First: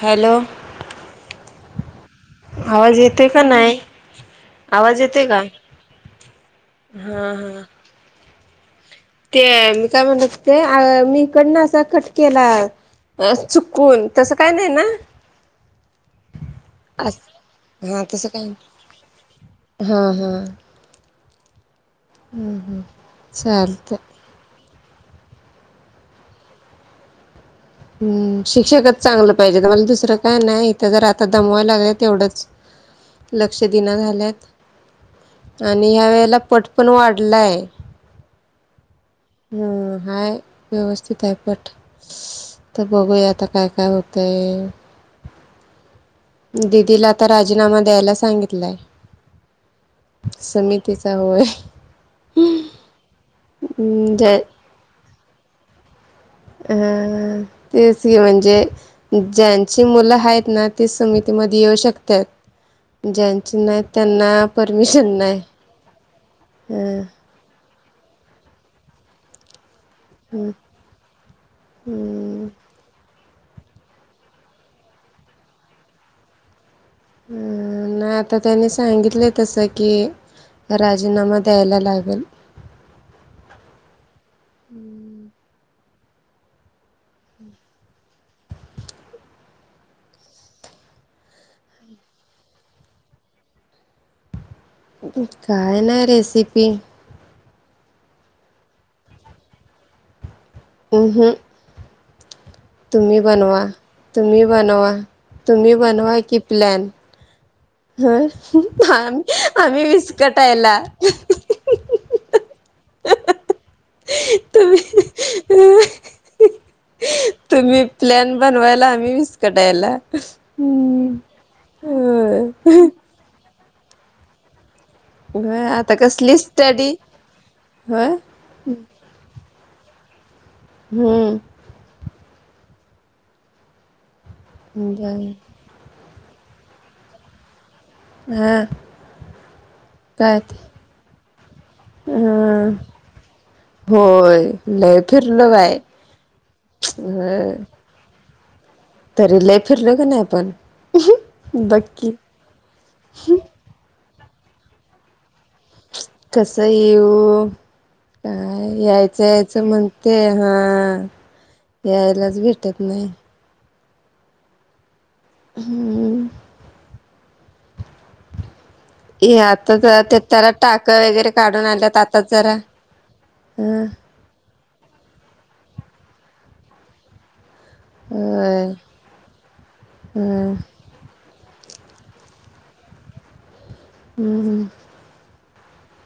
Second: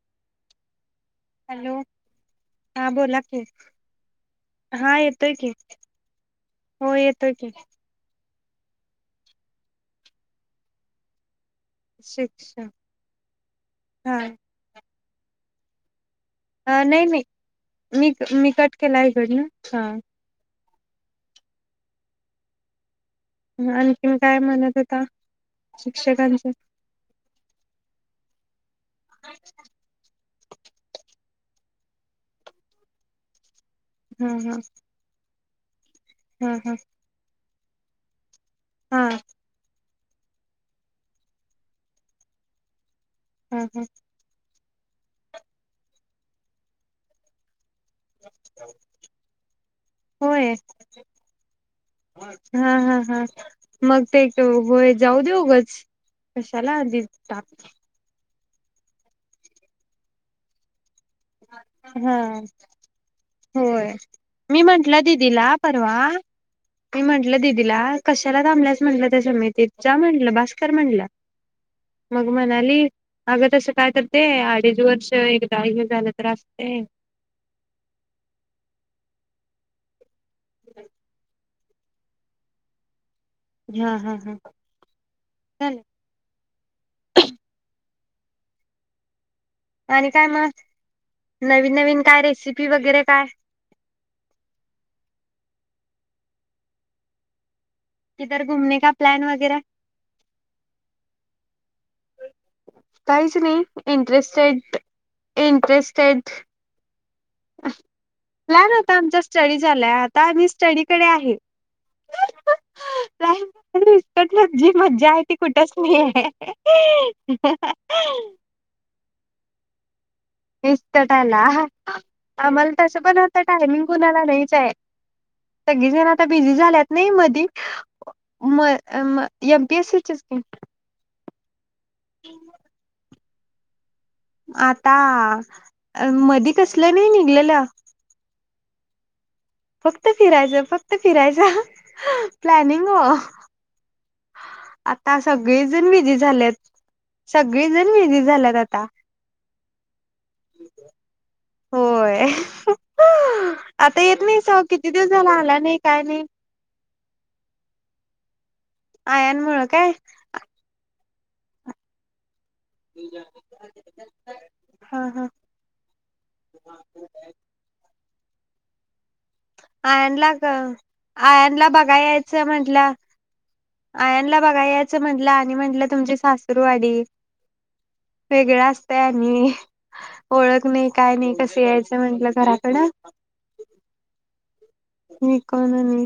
Hello. Hello. हा आवाज बोला येते का की नाही हा आवाज येते येतोय का की हो हा येतोय की ते मी काय म्हणतात ते अ मी कडनं असा कट केला शिक्षण चुकून तसं काय नाही ना. ह नाही अस नाही हा तसं मी काय मी नाही. कट केला आहे इकडं हा [inaudible] हा चालतय आणखीन काय म्हणत हो का शिधकांच हम्म शिक शिकतचांगलं पाहिजेत आम्हाला दुसरं काय नाही इथं जरा आ दमवायला लागले तेवढंच क्ष दिनां हा झाल्यात. हा [inaudible] आणि मी या वेळेला हा पट हा पण वाढलाय हा हम् हाय व्यवस्थित आहे पट बघूया आता हा काय हा काय होत आहे. दिदीला आता राजीनामा द्यायला सांगितलाय होय समितीचा होय. हा हा अम्म जय जाऊदे ऊगच हम्म हम्म तेच की म्हण जे ज्यांची मुलं हायत ना ते समितीमध्ये येऊ हा शकत्यात ज्यांची नाही होय त्यांना मी म्हंटलं परमिशन नाही दिदीला परवा अ मी म्हंटलं दिदीला कशाला थांबल्यास म्हटलं त्या समितीत जा म्हणलं बास कर म्हणलं. मग हम्म म्हणाली अगं तसं काय कर ते अडीच वर्ष एकदा हे झालं तर असतंय हम्म नाही आता त्यांनी सांगितलंय तसं की राजीनामा द्यायला लागल. हम्म. हम्म. हम. ले [unintelligible] आणि काय मग नवीन-नवीन काय रेसिपी वगैरे काय? काय नाही रेसिपी इधर घुमने का प्लॅन वगैरे? उ्ह तुम्ही काहीच नाही बनवा तुम्ही इंटरेस्टेड बनवा तुम्ही बनवा कि प्लॅन. ह लान होता आमचा आम्ही स्टडी आम्ही चालाय आता आम्ही विस्कटायला स्टडीकडे आहे जी तुम्ही मज्जा आहे ती कुठच नाही आहे कडायला इस् तटला होय आमल तसं पण आता टायमिंग कुणाला नाहीच आहे. होय सगळे जण आता कसली बिझी स्टडी झाल्यात नाही मधी होय म म एमपीएसी एक हम्म [unintelligible] आता मध कसलं नाही निघलेल ह फक्त फिरायचं फक्त फिरायचं अ प्लॅनिंग हो. होय लय आता फिरलं बाय सगळेजण बिझी झालेत ह सगळेजण बिझी झाल्यात आता तरी लय फिरल का नाही आपण बघ की. ते येत नाही स किती दिवस झाला आला नाही. त्यानी की -ऊ -का काय यायचं आयन मुळ यायचं काय म्हणते हा. यायलाच भेट [unintelligible] [unintelligible] हा हा. हम्म ये आता जरा ते आयांनला ग त्याला टाक वगैरे काढून आयानला आणल्यात बघाया आताच यायचं जरा म्हंटला हं आयानला बघाय यायचं म्हनलं आणि म्हणलं तुमचे सास रुवाडी. वेगळं होय असतय आणि हं ओळख नही काय नही कशे यायचं म्हंटलं घरात. कडा हम्! मी कोणं नही.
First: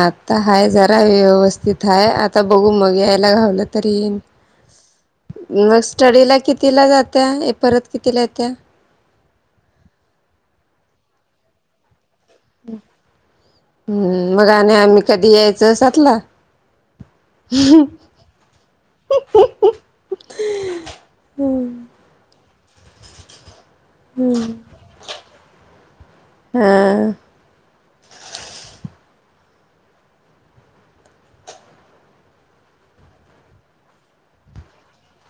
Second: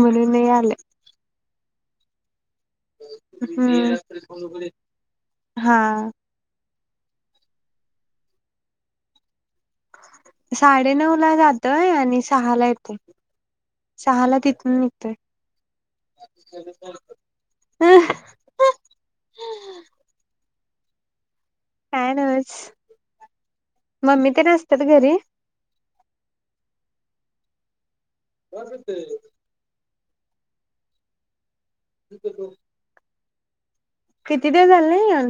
आता हा जरा व्यवस तिथ आहे आत ता बघू मग यायला घावलं तर हम्म येईन हा म स्टडीला कित तीला जात्या ये परत कितीला येत्या? साडेनऊ ला जातोय आणि स ह हम्म मग आणि तिथून आम्ही निघतोय. कधी यायचं सातला? पॅनच मम्मी तर नसत्यात घरी हा. [unintelligible] [inaudible] किती ते झाले या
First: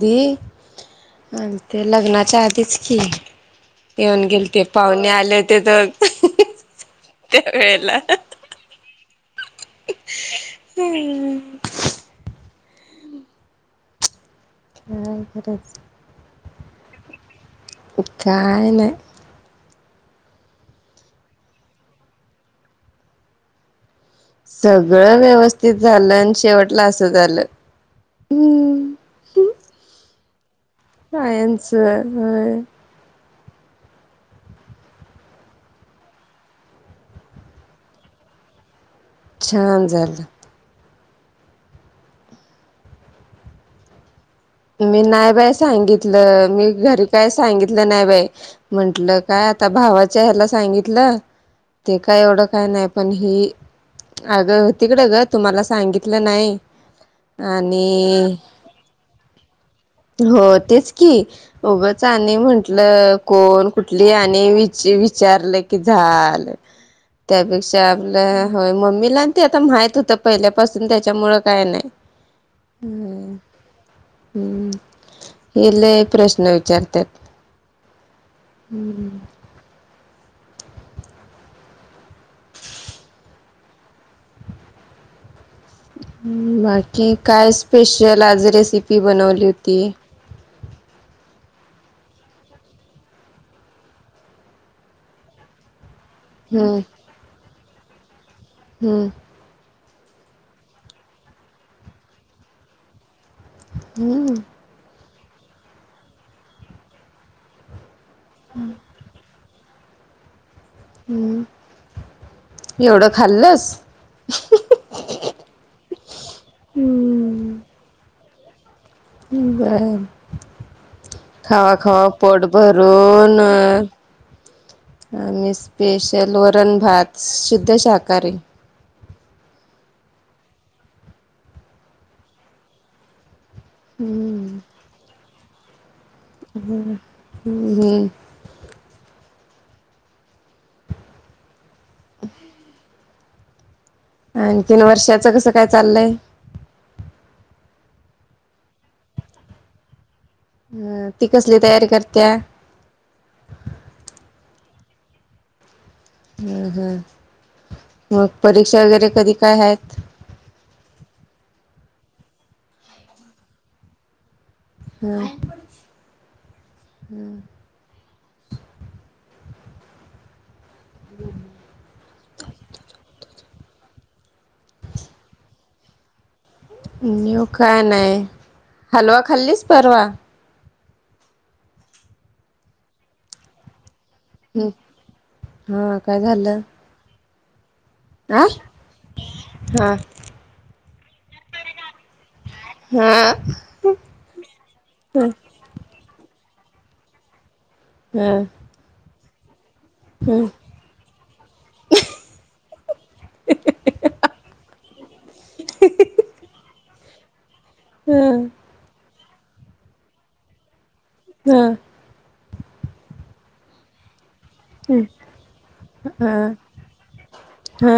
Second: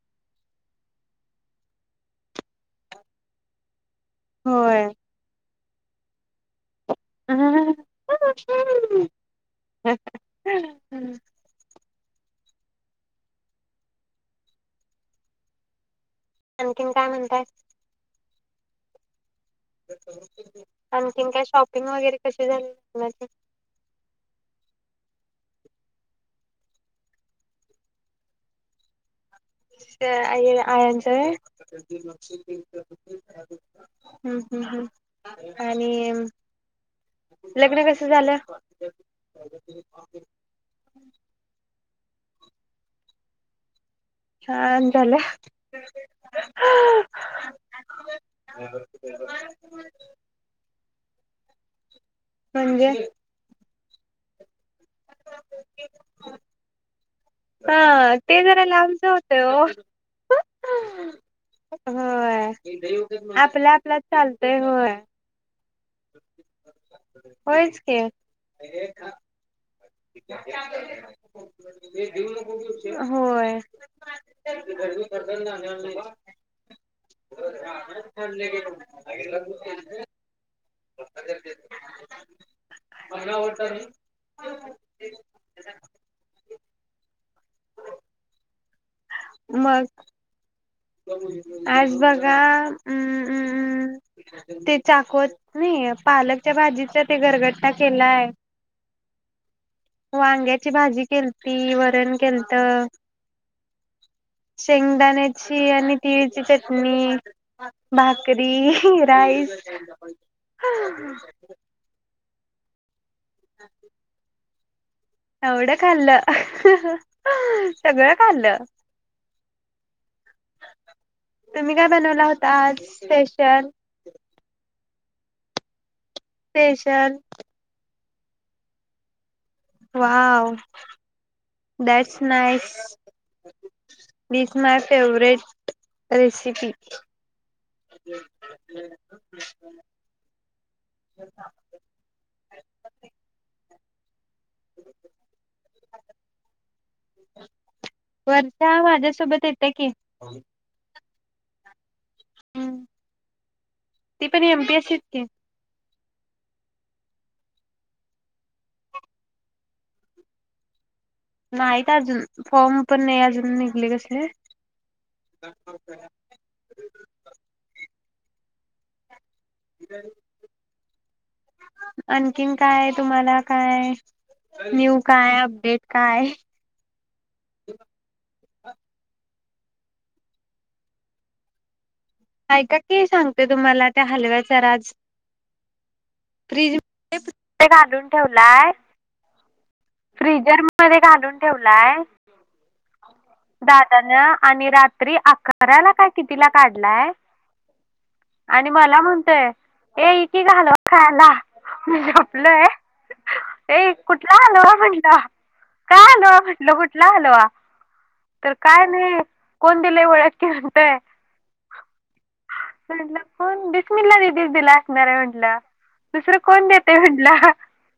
दी अन ते लग्नाच्या आधीच की येऊन गेलते होय. पावणे आलेत ते तर त्या वेळेला [inaudible] हा खरंच अनकीन काय मंताय? काय नाय? आणखीन काय शॉपिंग वगैरे कशी झाली तुमची? सगळं व्यवस्थित झालं अन् शेवटला असं झालं श आययेला आयांच सायन्स होय हम्म हम्म हम्म आणि लग्न कस झालं? छान झाल. [inaudible] छान मी झालं नाही बाई सांगितलं मी घरी काय सांगितलं नाही बाई म्हंटलं काय आता भावाच्या ह्याला सांगितलं ते काय एवढं काय नाही म्हणजे पण ही अगं तिकडं ग तुम्हाला सांगितलं नाही ह आणि ते जरा लांबच होत हो तेच की उगाच आणि होय म्हंटलं कोण आपला आपलाच कुठली आणि चालतय विच होय. विचारलं की झाल. होयच त्यापेक्षा की. आपलं होय मम्मीला ते आता माहित होतं पहिल्यापासून त्याच्यामुळं काय नाही. हम्म होय. हम्म हे लय प्रश्न विचारतात. [unintelligible] [inaudible] [inaudible] बाकी काय स्पेशल आज रे रेसिपी बनवली होती? मग आज बघा हम्म हम्म ते चाकवत नाही पालकच्या हम्म भाजीच ते घरगट केलाय. हम्म वांग्याची भाजी केलती. वरण केलत. हम्म शेगदान्या ची आणि तळची चटणी. भाकरी राईस [unintelligible] हा ह हम्म [unintelligible] एवढं खाल्लंस. एवढं खाल्लं हम्म सगळं. खाल्ल. बर तुम्ही काय खावा-खावा बनवला पोट होता आज भरून. स्पेशल आणि स्पेश तेल स्पेशल वरण-भात शुद्ध शाका काररे [unintelligible] वा दटस नाईस [unintelligible] हम्म दिस माय फेवररेट. [unintelligible] रेसिपी. हम्म हम्म [inaudible] [inaudible] आणखीन वर्षाच कसं काय चाललंय? वर्षा माझ्यासोबत येत्या की. हं ती कसली तयारी कर हम्म. ती पण एम. पी. एस सी ची. की. हम. हम. मग परीक्षा वगैरे कधी काय हाईत. नाहीत अजून, फॉर्म पण नाही अजून निघले. कसले. हम् हम्म. [unintelligible] [inaudible] आणखीन काय तुम्हाला काय न्यू काय अपडेट काय? न्यू काय नाही, हलवा खाल्लीस परवा? ऐका की सांगते तुम्हाला त्या हलव्याचा हं राज हा काय झालं फ्रीज [unintelligible] ध्ये घालून आ ठेवलाय हा फ्रीजर म मध्ये घालून ठेवलाय हा दादानं आणि रात्री ह अकराला काय कितीला काढलाय ह आणि मला म्हण तय ए ह येकी ह ग हलवा खायला, मी झोपलोय, ए कुठंला हलवा म्हटलं काय हलवा म्हटलं कुठ कुठला हलवा ह ह तर काय नाही कोण दिलेय ओळक की म्हणतय. हा. म्हटलं कोण बिस्मिला दी दी नीच दिला असणार आहे म्हंटल दुसर कोण देतय म्हंटल, ह ह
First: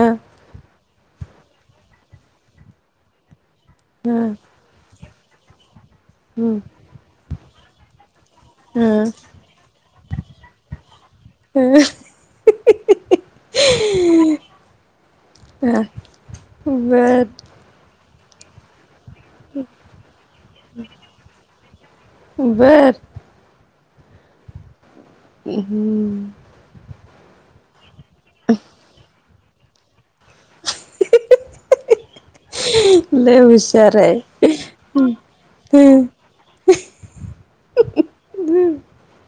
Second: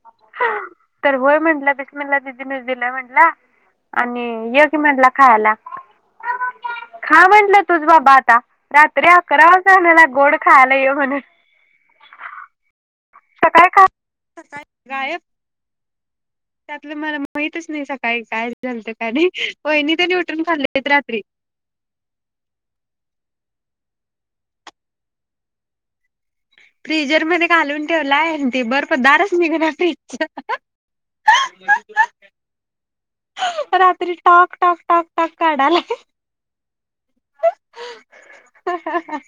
तर होय म्हंटलं बिस्मिला दिदीनीच दिलाय म्हटला. आणि ह ये की म्हटला खायला खा म्हंटल तुच बाबा आ ता रात्री अकरा वाजण्याला गोड खायला ये म्हणून सकाळ का सकाळ गायब त्यातलं मला बर माहितच नाही सकाळ काय काय झालते वहिनी त्यांनी लुटून काढलेत रात्री बर हम्म हू फ्रिजर मध्ये घालून ठेवला आहे ते बर्फ दारच निघना [unintelligible] लय हुशार रात्री आहे टॉक टाॉक टॉक टाक काढालाय हा हा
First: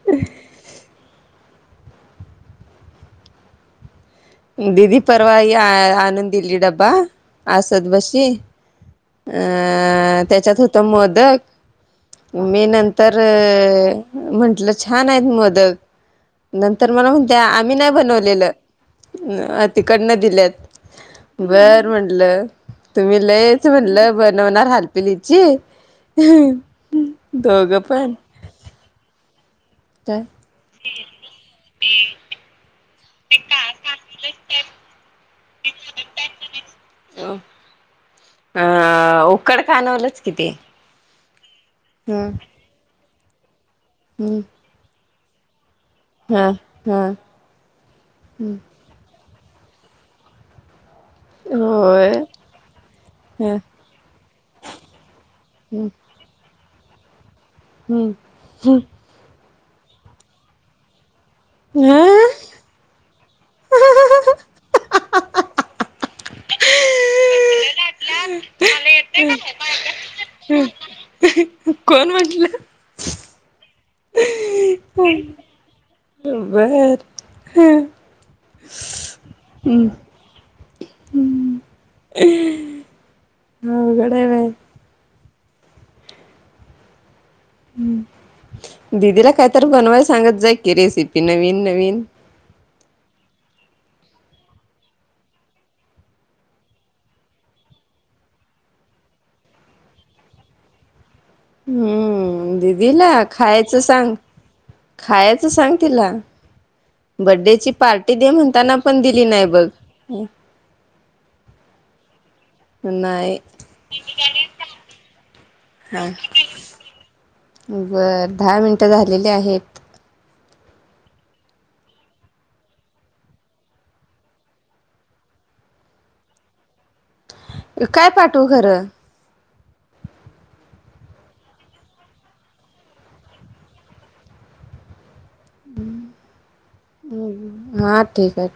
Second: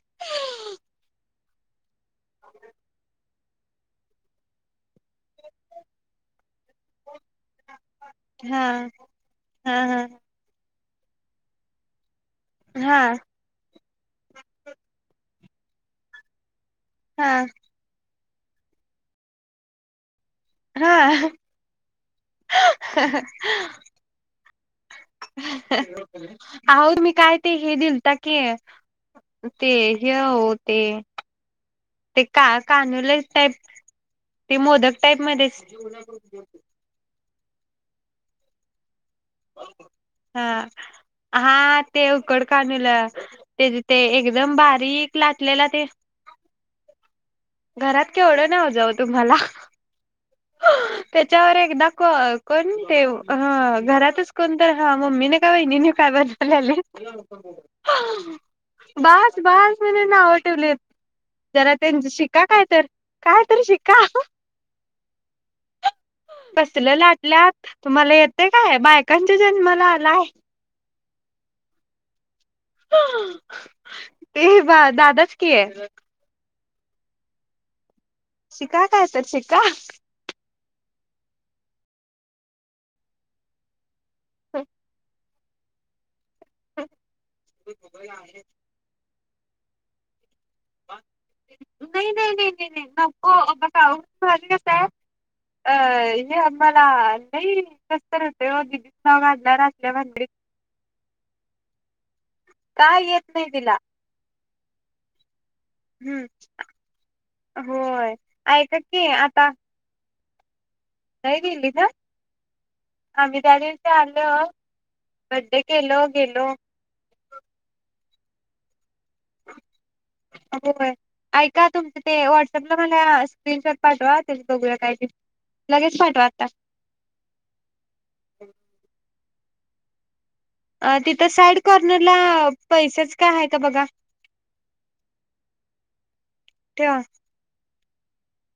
[unintelligible] दीदी परवा हे ये आणून दिली डबा असत बशी हा अ हा हा त्याच्यात होते तर मोदक मी हा नंतर म्हटलं छान आहेत मोदक मोदक नंतर मला म्हणते हा आम्ही नाही बनवले [unintelligible] दिले हा बर म्हटलं तुम्ही लयच म्हणलं बनवणार. हाल पलीची काय ते हे दिल की ते हे काय हो ते. ते का कानोले टाईप ते मोदक टाईप मध्ये [unintelligible] हो. हा. अ उक्कड कानवले की हा ते हा ते उकड कानवले. ते ते हम् एकदम बारीक लाटलेला ते. हा हम्. घरात केवढं नव जाऊ तुम्हाला हो. त्याच्यावर एक द होय कोण ते ह घरातच कोण तर मम्मीने का बहिणीने काय बजालेले ह [inaudible] हम्म, हम्. मिनिट ना नावं ठेवले. जरा त्यांच शिक. ह तर काय तर शिका. बसलं लाटल्यात तुम्हाला येते काय बायकांच्या जन्माला आलाय. कोण म्हटलं? ते बा, दादाच कि आहे. वर शिका काय तर शिका. अवघड आहे बाई ह [inaudible] हम [inaudible] हम्.. दिदीला काय तर बनवाय सांगत जा? रेसिपी नवीन- नवीन. का कस आहे अ हे आ मला नाही कसंतरी होत अगीदी नाव घांडणारल्या भंडीत [inaudible] हम्म. दिदीला येत नाही तिला खायचं सांग. खायच तू सांग तिला, हम्म. बड्डेची होय पार्टी दे म्हणताना ऐका पण की दिली नाही बघ. [unintelligible] काय गेली का? नाही आम्ही, त्या दिवशी आलो बडडे केलो हा गेलो. बर, दहा मिनट- झालेले आहेत. हो ऐका तुमचं ते व्हॉट्सअपला मला स्क्रीनशॉट पाठवा ते बघूया काय ते, लगेच पाठवा आता. काय पाठव खरं? अ तिथं साईड कॉर्नरला पैसेच काय आहे का बघा. हम ठेवा. हम्. हां.. ठीक आहे.